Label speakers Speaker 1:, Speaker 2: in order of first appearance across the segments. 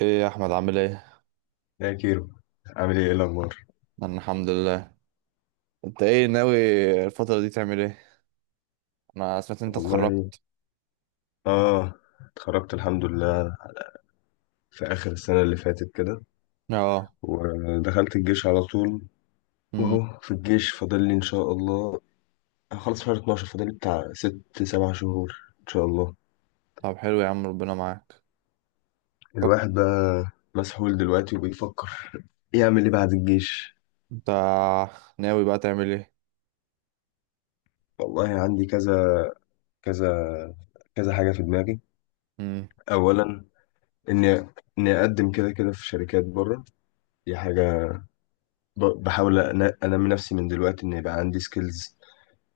Speaker 1: ايه يا احمد، عامل ايه؟
Speaker 2: يا كيرو، عامل ايه؟ إيه الاخبار؟
Speaker 1: انا الحمد لله. انت ايه ناوي الفتره دي تعمل ايه؟ انا سمعت إن انت
Speaker 2: والله
Speaker 1: اتخرجت.
Speaker 2: اه، اتخرجت الحمد لله في اخر السنه اللي فاتت كده.
Speaker 1: اه.
Speaker 2: ودخلت الجيش على طول.
Speaker 1: امم.
Speaker 2: واهو في الجيش فاضل لي ان شاء الله، هخلص شهر 12. فاضل لي بتاع 6 7 شهور ان شاء الله.
Speaker 1: طب حلو يا عم، ربنا معاك. طب
Speaker 2: الواحد بقى مسحول دلوقتي وبيفكر يعمل ايه بعد الجيش.
Speaker 1: انت ناوي بقى تعمل ايه؟
Speaker 2: والله عندي كذا كذا كذا حاجه في دماغي.
Speaker 1: امم.
Speaker 2: اولا اني اني اقدم كده كده في شركات بره. دي حاجه. بحاول انمي نفسي من دلوقتي ان يبقى عندي سكيلز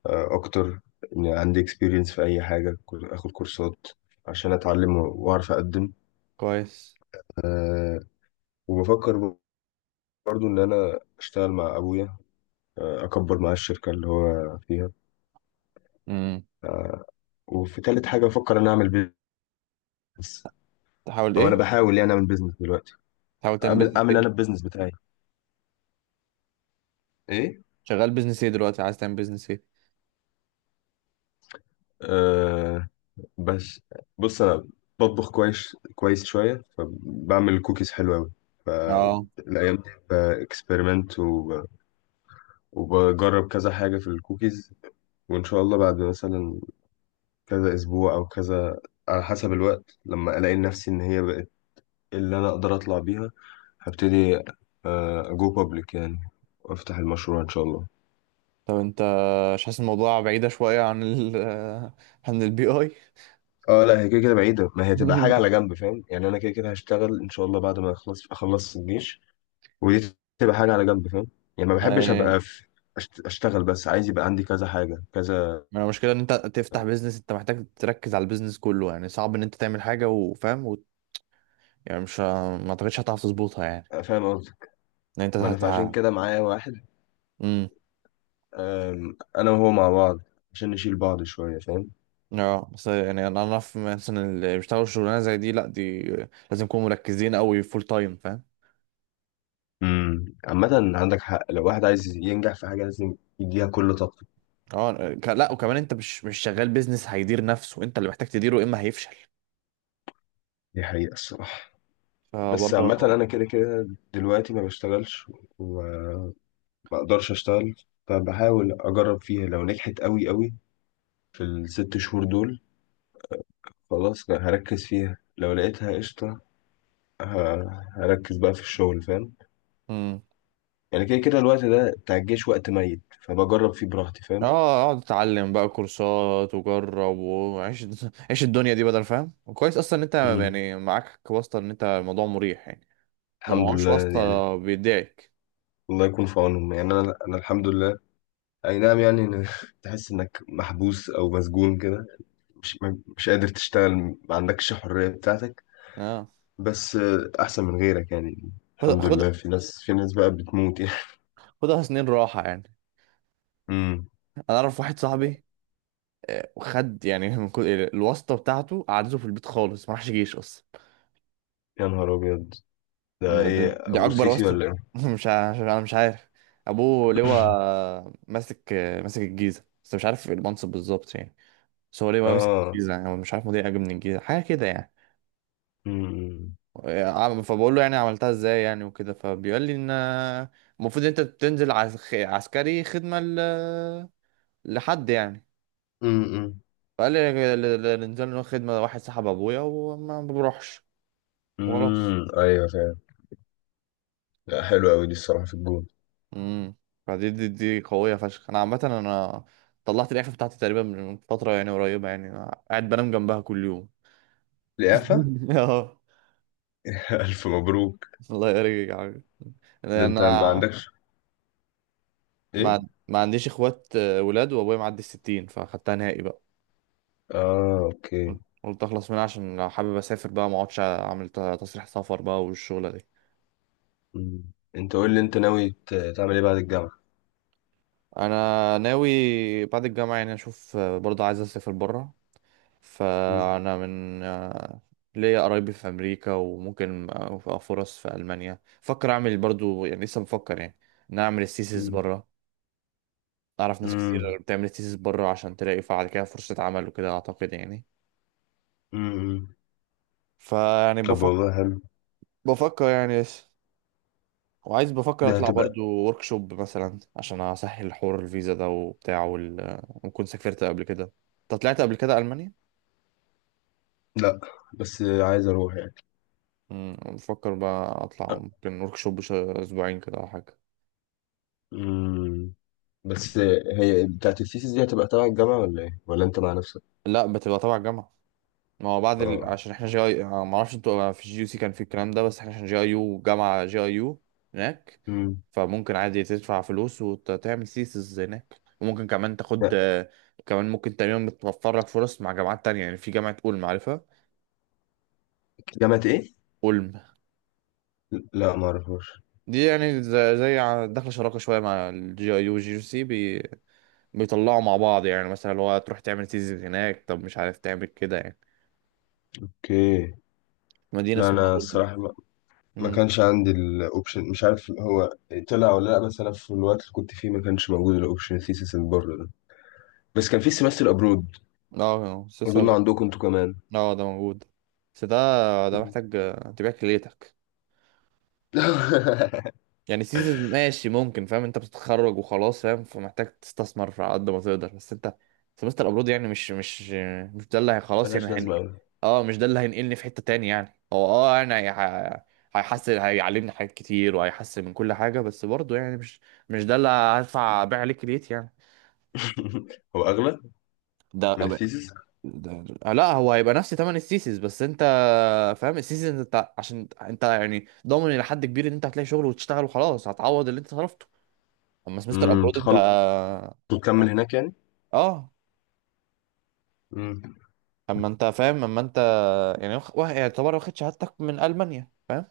Speaker 2: اكتر، ان عندي اكسبيرينس في اي حاجه. اخد كورسات عشان اتعلم واعرف اقدم.
Speaker 1: كويس.
Speaker 2: آه، وبفكر برضو ان انا اشتغل مع ابويا، اكبر معاه الشركه اللي هو فيها.
Speaker 1: امم.
Speaker 2: وفي تالت حاجه بفكر ان اعمل بيزنس،
Speaker 1: تحاول
Speaker 2: او انا
Speaker 1: ايه؟
Speaker 2: بحاول يعني اعمل بيزنس دلوقتي.
Speaker 1: تحاول تعمل
Speaker 2: اعمل
Speaker 1: بيزنس
Speaker 2: انا
Speaker 1: ايه؟
Speaker 2: البيزنس بتاعي
Speaker 1: شغال بيزنس ايه دلوقتي؟ عايز تعمل بيزنس ايه؟
Speaker 2: ايه بس. بص انا بطبخ كويس كويس شويه، فبعمل كوكيز حلوه قوي.
Speaker 1: اه.
Speaker 2: فالايام دي باكسبيرمنت وبجرب كذا حاجه في الكوكيز. وان شاء الله بعد مثلا كذا اسبوع او كذا، على حسب الوقت، لما الاقي نفسي ان هي بقت اللي انا اقدر اطلع بيها، هبتدي اجو بابليك يعني، وافتح المشروع ان شاء الله.
Speaker 1: طب انت مش حاسس الموضوع بعيده شويه عن عن البي اي
Speaker 2: اه لا، هي كده كده بعيده. ما هي تبقى حاجه على جنب، فاهم؟ يعني انا كده كده هشتغل ان شاء الله بعد ما اخلص الجيش، ودي تبقى حاجة على جنب، فاهم؟ يعني ما بحبش
Speaker 1: ما
Speaker 2: أبقى في أشتغل، بس عايز يبقى عندي كذا حاجة كذا.
Speaker 1: ما المشكلة ان انت تفتح بيزنس، انت محتاج تركز على البيزنس كله، يعني صعب ان انت تعمل حاجة، وفاهم يعني مش ه- ما اعتقدش هتعرف تظبطها يعني،
Speaker 2: فاهم قصدك.
Speaker 1: ان انت
Speaker 2: ما أنا
Speaker 1: هت...
Speaker 2: فعشان كده معايا واحد،
Speaker 1: امم.
Speaker 2: أنا وهو مع بعض عشان نشيل بعض شوية، فاهم؟
Speaker 1: اه، بس يعني انا اعرف مثلا اللي بيشتغلوا شغلانه زي دي، لا، دي لازم يكونوا مركزين قوي فول تايم، فاهم؟
Speaker 2: امم، عامة عندك حق، لو واحد عايز ينجح في حاجة لازم يديها كل طاقته.
Speaker 1: اه، ك... لا، وكمان انت مش شغال، بيزنس هيدير نفسه؟ انت اللي محتاج تديره، يا اما هيفشل.
Speaker 2: دي حقيقة الصراحة. بس
Speaker 1: فبرضه.
Speaker 2: عامة أنا كده كده دلوقتي ما بشتغلش، وما أقدرش أشتغل. فبحاول أجرب فيها. لو نجحت أوي أوي في الست شهور دول، خلاص هركز فيها. لو لقيتها قشطة، هركز بقى في الشغل، فاهم؟
Speaker 1: امم.
Speaker 2: يعني كده كده الوقت ده بتاع الجيش وقت ميت، فبجرب فيه براحتي، فاهم؟
Speaker 1: اه، اقعد اتعلم بقى كورسات وجرب وعيش عيش الدنيا دي، بدل فاهم، وكويس اصلا ان انت
Speaker 2: مم.
Speaker 1: يعني معاك واسطه، ان انت الموضوع مريح يعني. لو
Speaker 2: الحمد
Speaker 1: معهوش
Speaker 2: لله، يعني
Speaker 1: واسطه بيدعك.
Speaker 2: الله يكون في عونهم. يعني انا الحمد لله. اي نعم، يعني تحس انك محبوس او مسجون كده، مش مش قادر تشتغل، ما عندكش الحرية بتاعتك.
Speaker 1: اه.
Speaker 2: بس احسن من غيرك يعني.
Speaker 1: خد،
Speaker 2: الحمد
Speaker 1: خد،
Speaker 2: لله، في ناس بقى بتموت يعني.
Speaker 1: خدها سنين راحه يعني.
Speaker 2: امم.
Speaker 1: انا اعرف واحد صاحبي، خد يعني من كل الواسطه بتاعته قعدته في البيت خالص، ما راحش جيش اصلا.
Speaker 2: يا نهار ابيض! ده ايه،
Speaker 1: دي
Speaker 2: ابو
Speaker 1: اكبر
Speaker 2: سيسي
Speaker 1: واسطه.
Speaker 2: ولا ايه؟
Speaker 1: مش ع- مش- انا مش عارف. ابوه لواء ماسك الجيزه، بس مش عارف المنصب بالظبط يعني. بس هو لواء ماسك
Speaker 2: اه.
Speaker 1: الجيزه، يعني هو مش عارف، مدير اجي من الجيزه، حاجه كده يعني.
Speaker 2: امم.
Speaker 1: فبقول له يعني عملتها ازاي يعني، وكده، فبيقول لي ان المفروض انت بتنزل عسكري خدمه لحد يعني.
Speaker 2: امم.
Speaker 1: فقال لي اللي نزل له خدمه واحد صاحب ابويا وما بروحش وراث.
Speaker 2: امم، ايوه فاهم. لا، حلو قوي دي الصراحه، في الجون.
Speaker 1: امم. فدي دي, دي قوية فشخ. انا عامة، انا طلعت الإعفاء بتاعتي تقريبا من فترة يعني قريبة، يعني أنا قاعد بنام جنبها كل يوم.
Speaker 2: لياقه؟
Speaker 1: اه.
Speaker 2: الف مبروك!
Speaker 1: الله يرجع يعني،
Speaker 2: ده انت ما
Speaker 1: انا
Speaker 2: عندكش؟ ايه؟
Speaker 1: ما عنديش اخوات ولاد، وابويا معدي الـ 60، فاخدتها نهائي بقى.
Speaker 2: اه، اوكي.
Speaker 1: قلت اخلص منها، عشان لو حابب اسافر بقى ما اقعدش اعمل تصريح سفر بقى والشغلة دي.
Speaker 2: مم. انت قول لي، انت ناوي تعمل ايه بعد الجامعه؟
Speaker 1: انا ناوي بعد الجامعة يعني اشوف، برضه عايز اسافر بره،
Speaker 2: مم.
Speaker 1: فأنا من ليا قرايبي في أمريكا، وممكن أبقى فرص في ألمانيا، فكر أعمل برضو يعني، لسه بفكر يعني إن أنا أعمل الثيسيس
Speaker 2: مم.
Speaker 1: بره. أعرف ناس
Speaker 2: مم.
Speaker 1: كتير بتعمل الثيسيس بره، عشان تلاقي بعد كده فرصة عمل وكده، أعتقد يعني.
Speaker 2: مم.
Speaker 1: فيعني
Speaker 2: طب
Speaker 1: بفكر
Speaker 2: والله حلو.
Speaker 1: بفكر يعني لسه. وعايز، بفكر
Speaker 2: ده
Speaker 1: أطلع
Speaker 2: هتبقى.
Speaker 1: برضو شوب مثلا، عشان أسهل حوار الفيزا ده وبتاع وال... وكنت سافرت قبل كده. أنت طلعت قبل كده ألمانيا؟
Speaker 2: لا، بس عايز اروح يعني.
Speaker 1: بفكر بقى أطلع
Speaker 2: آه.
Speaker 1: ممكن شوب أسبوعين كده أو حاجة.
Speaker 2: مم. بس هي بتاعت الثيسيس دي هتبقى تبع الجامعة ولا ايه؟ ولا انت مع نفسك؟
Speaker 1: لا، بتبقى تبع الجامعة. ما هو بعد ال...
Speaker 2: اه.
Speaker 1: عشان احنا GI، ما اعرفش انتوا، في GUC كان في الكلام ده، بس احنا عشان GIU، جامعة GIU هناك.
Speaker 2: امم.
Speaker 1: فممكن عادي تدفع فلوس وتعمل سيسز هناك، وممكن كمان تاخد
Speaker 2: لا.
Speaker 1: كمان ممكن تقريبا بتوفر لك فرص مع جامعات تانية، يعني في جامعة أولم، عارفها؟
Speaker 2: جامعة ايه؟
Speaker 1: أولم.
Speaker 2: لا، ما اعرفوش.
Speaker 1: دي يعني زي داخلة شراكة شوية مع الـ GIU والجي يو سي بي... بيطلعوا مع بعض، يعني مثلا اللي هو تروح تعمل سيسز هناك، طب مش عارف تعمل كده يعني.
Speaker 2: اوكي.
Speaker 1: مدينة
Speaker 2: لا،
Speaker 1: اسمها
Speaker 2: انا
Speaker 1: أولم.
Speaker 2: الصراحة ما
Speaker 1: امم.
Speaker 2: كانش عندي الاوبشن. مش عارف هو طلع ولا لا، بس انا في الوقت اللي كنت فيه ما كانش موجود الاوبشن الثيسيس اللي بره ده. بس كان في سيمستر ابرود،
Speaker 1: اه،
Speaker 2: اظن عندكم انتوا كمان.
Speaker 1: اه، ده موجود. بس ده
Speaker 2: مم.
Speaker 1: محتاج تبيع كليتك، يعني سيزون ماشي ممكن، فاهم؟ انت بتتخرج وخلاص، فاهم؟ فمحتاج تستثمر على قد ما تقدر، بس انت، سمستر ابرود يعني مش مش ده اللي خلاص يعني
Speaker 2: ملهاش
Speaker 1: هن...
Speaker 2: لازمه قوي.
Speaker 1: اه، مش ده اللي هينقلني في حتة تاني يعني، هو اه انا هيحسن، هيعلمني حاجات كتير وهيحسن من كل حاجة، بس برضه يعني مش، مش ده اللي هدفع بيع عليه كليتي يعني.
Speaker 2: هو اغلى
Speaker 1: ده
Speaker 2: من الثيسيس.
Speaker 1: ده لا، هو هيبقى نفس تمن السيسيس، بس انت فاهم السيزون، انت عشان انت يعني ضامن الى حد كبير ان انت هتلاقي شغل وتشتغل وخلاص هتعوض اللي انت صرفته. اما سمستر
Speaker 2: امم،
Speaker 1: ابرود انت،
Speaker 2: تخلص وتكمل هناك يعني.
Speaker 1: اه
Speaker 2: امم.
Speaker 1: اما انت فاهم، اما انت يعني يعني يعتبر واخد شهادتك من المانيا، فاهم،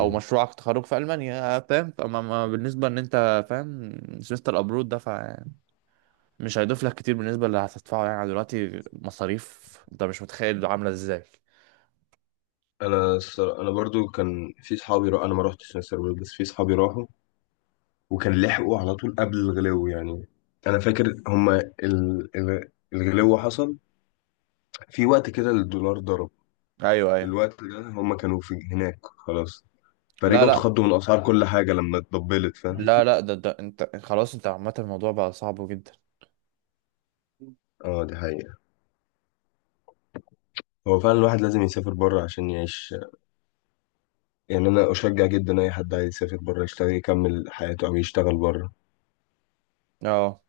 Speaker 1: او مشروعك تخرج في المانيا، فاهم. اما بالنسبه ان انت فاهم، سمستر ابرود ده فمش هيضيف لك كتير بالنسبه اللي هتدفعه، يعني دلوقتي مصاريف انت مش متخيل عامله ازاي.
Speaker 2: انا الصرا-، انا برضو كان في صحابي انا ما رحتش سيمستر ابرود، بس في صحابي راحوا وكان لحقوا على طول قبل الغلو يعني. انا فاكر هما الغلو حصل في وقت كده، الدولار ضرب
Speaker 1: ايوه، ايوه.
Speaker 2: الوقت ده هما كانوا في هناك خلاص.
Speaker 1: لا،
Speaker 2: فرجعوا
Speaker 1: لا،
Speaker 2: اتخضوا من اسعار اه كل حاجه لما اتضبلت، فاهم؟
Speaker 1: لا، لا، ده انت خلاص، انت عامه الموضوع بقى صعب جدا.
Speaker 2: اه، دي حقيقه. هو فعلا الواحد لازم يسافر بره عشان يعيش. يعني انا اشجع جدا اي حد عايز يسافر بره يشتغل يكمل حياته او يشتغل بره.
Speaker 1: اه.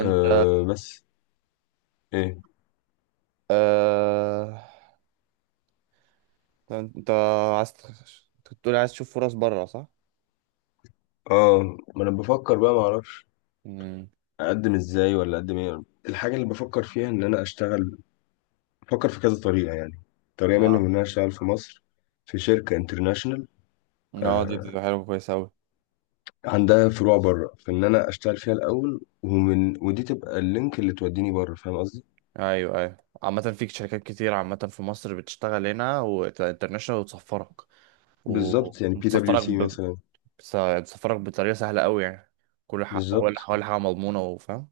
Speaker 1: انت
Speaker 2: أه بس. ايه؟
Speaker 1: آه... انت عايز كنت بتقول عايز تشوف فرص بره، صح؟
Speaker 2: اه، ما انا بفكر بقى ما اعرفش
Speaker 1: امم.
Speaker 2: اقدم ازاي ولا اقدم ايه. الحاجه اللي بفكر فيها ان انا اشتغل. بفكر في كذا طريقه يعني. طريقه منهم
Speaker 1: اه،
Speaker 2: ان انا اشتغل في مصر في شركه انترناشونال
Speaker 1: اه، دي حلوه كويس اوي.
Speaker 2: عندها فروع بره، فان انا اشتغل فيها الاول، ومن ودي تبقى اللينك اللي توديني بره، فاهم قصدي؟
Speaker 1: ايوه، ايوه، عامة فيك شركات كتير، عامة في مصر بتشتغل هنا وانترناشونال وتسفرك،
Speaker 2: بالظبط، يعني بي دبليو
Speaker 1: ومتسفرك
Speaker 2: سي
Speaker 1: ب...
Speaker 2: مثلا.
Speaker 1: بتسفرك بطريقة سهلة اوي يعني، كل حاجة، ولا
Speaker 2: بالظبط.
Speaker 1: ولا حاجة مضمونة، وفاهم.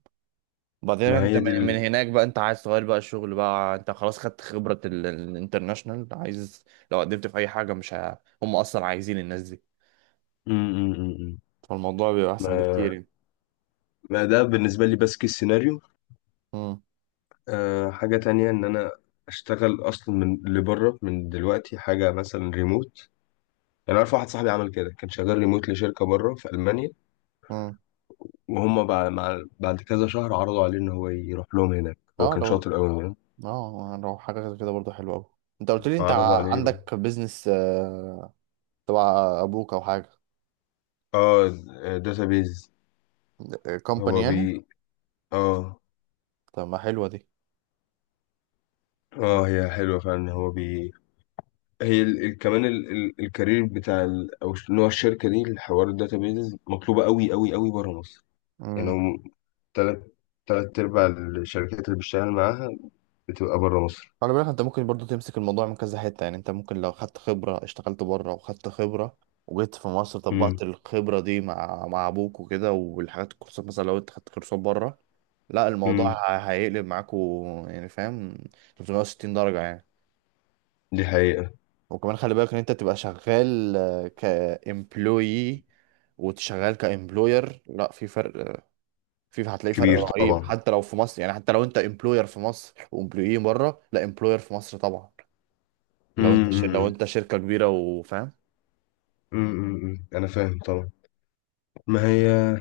Speaker 1: بعدين
Speaker 2: ما
Speaker 1: انت
Speaker 2: هي دي
Speaker 1: من
Speaker 2: ال...
Speaker 1: هناك بقى انت عايز تغير بقى الشغل، بقى انت خلاص خدت خبرة الانترناشونال، عايز لو قدمت في اي حاجة مش ه... هم اصلا عايزين الناس دي.
Speaker 2: م -م -م. م.
Speaker 1: فالموضوع بيبقى احسن بكتير
Speaker 2: ما...
Speaker 1: يعني.
Speaker 2: ما ده بالنسبه لي بس كيس سيناريو.
Speaker 1: امم،
Speaker 2: آه، حاجه تانية ان انا اشتغل اصلا من لبره من دلوقتي، حاجه مثلا ريموت. يعني عارف واحد صاحبي عمل كده، كان شغال ريموت لشركه بره في المانيا،
Speaker 1: امم.
Speaker 2: وهم بعد كذا شهر عرضوا عليه ان هو يروح لهم هناك. هو
Speaker 1: اه،
Speaker 2: كان
Speaker 1: لو
Speaker 2: شاطر قوي يعني.
Speaker 1: اه لو حاجه غير كده برضه حلوه قوي. انت قلت لي انت
Speaker 2: فعرضوا عليه يروح.
Speaker 1: عندك بيزنس تبع ابوك او حاجه.
Speaker 2: اه، داتابيز
Speaker 1: كومباني
Speaker 2: هو بي.
Speaker 1: يعني.
Speaker 2: اه.
Speaker 1: طب ما حلوه دي.
Speaker 2: اه، هي حلوه فعلا، هو بي. هي ال... ال... كمان ال... ال... الكارير بتاع ال... او نوع الشركه دي، الحوار الداتابيز مطلوبه قوي قوي قوي بره مصر. يعني
Speaker 1: امم.
Speaker 2: هم تلات، ارباع الشركات اللي بشتغل معاها بتبقى بره مصر.
Speaker 1: خلي بالك انت ممكن برضه تمسك الموضوع من كذا حته، يعني انت ممكن لو خدت خبره اشتغلت بره وخدت خبره، وجيت في مصر
Speaker 2: امم.
Speaker 1: طبقت الخبره دي مع ابوك وكده، والحاجات الكورسات مثلا لو انت خدت كورسات بره، لا الموضوع
Speaker 2: امم.
Speaker 1: هيقلب معاكوا يعني، فاهم، 360 درجه يعني.
Speaker 2: دي حقيقه.
Speaker 1: وكمان خلي بالك ان انت تبقى شغال كإمبلويي وتشغال كإمبلوير، لا في فرق، في هتلاقي فرق
Speaker 2: كبير
Speaker 1: رهيب
Speaker 2: طبعا.
Speaker 1: حتى لو في مصر، يعني حتى لو انت إمبلوير في مصر وإمبلويي بره، لا إمبلوير في مصر طبعا، لو انت
Speaker 2: امم.
Speaker 1: ش... لو
Speaker 2: امم.
Speaker 1: انت شركة كبيرة، وفاهم.
Speaker 2: أمم. أمم. انا فاهم طبعا. ما هي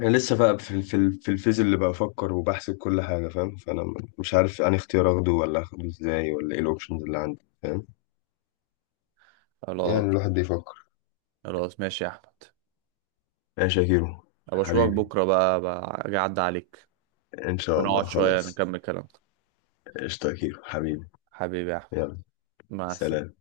Speaker 2: انا لسه بقى في الفيز اللي بفكر وبحسب كل حاجه، فاهم؟ فانا مش عارف انهي اختيار اخده، ولا اخده ازاي، ولا ايه الاوبشنز اللي عندي، فاهم؟ يعني
Speaker 1: خلاص.
Speaker 2: الواحد بيفكر.
Speaker 1: خلاص ماشي يا احمد،
Speaker 2: ماشي يا شاكيرو
Speaker 1: ابقى اشوفك
Speaker 2: حبيبي.
Speaker 1: بكره بقى اجي اعدي عليك،
Speaker 2: ان شاء
Speaker 1: ونقعد
Speaker 2: الله،
Speaker 1: شويه
Speaker 2: خلاص.
Speaker 1: نكمل كلامنا.
Speaker 2: قشطة يا كيرو حبيبي.
Speaker 1: حبيبي يا احمد.
Speaker 2: يلا.
Speaker 1: مع
Speaker 2: سلام.
Speaker 1: السلامه.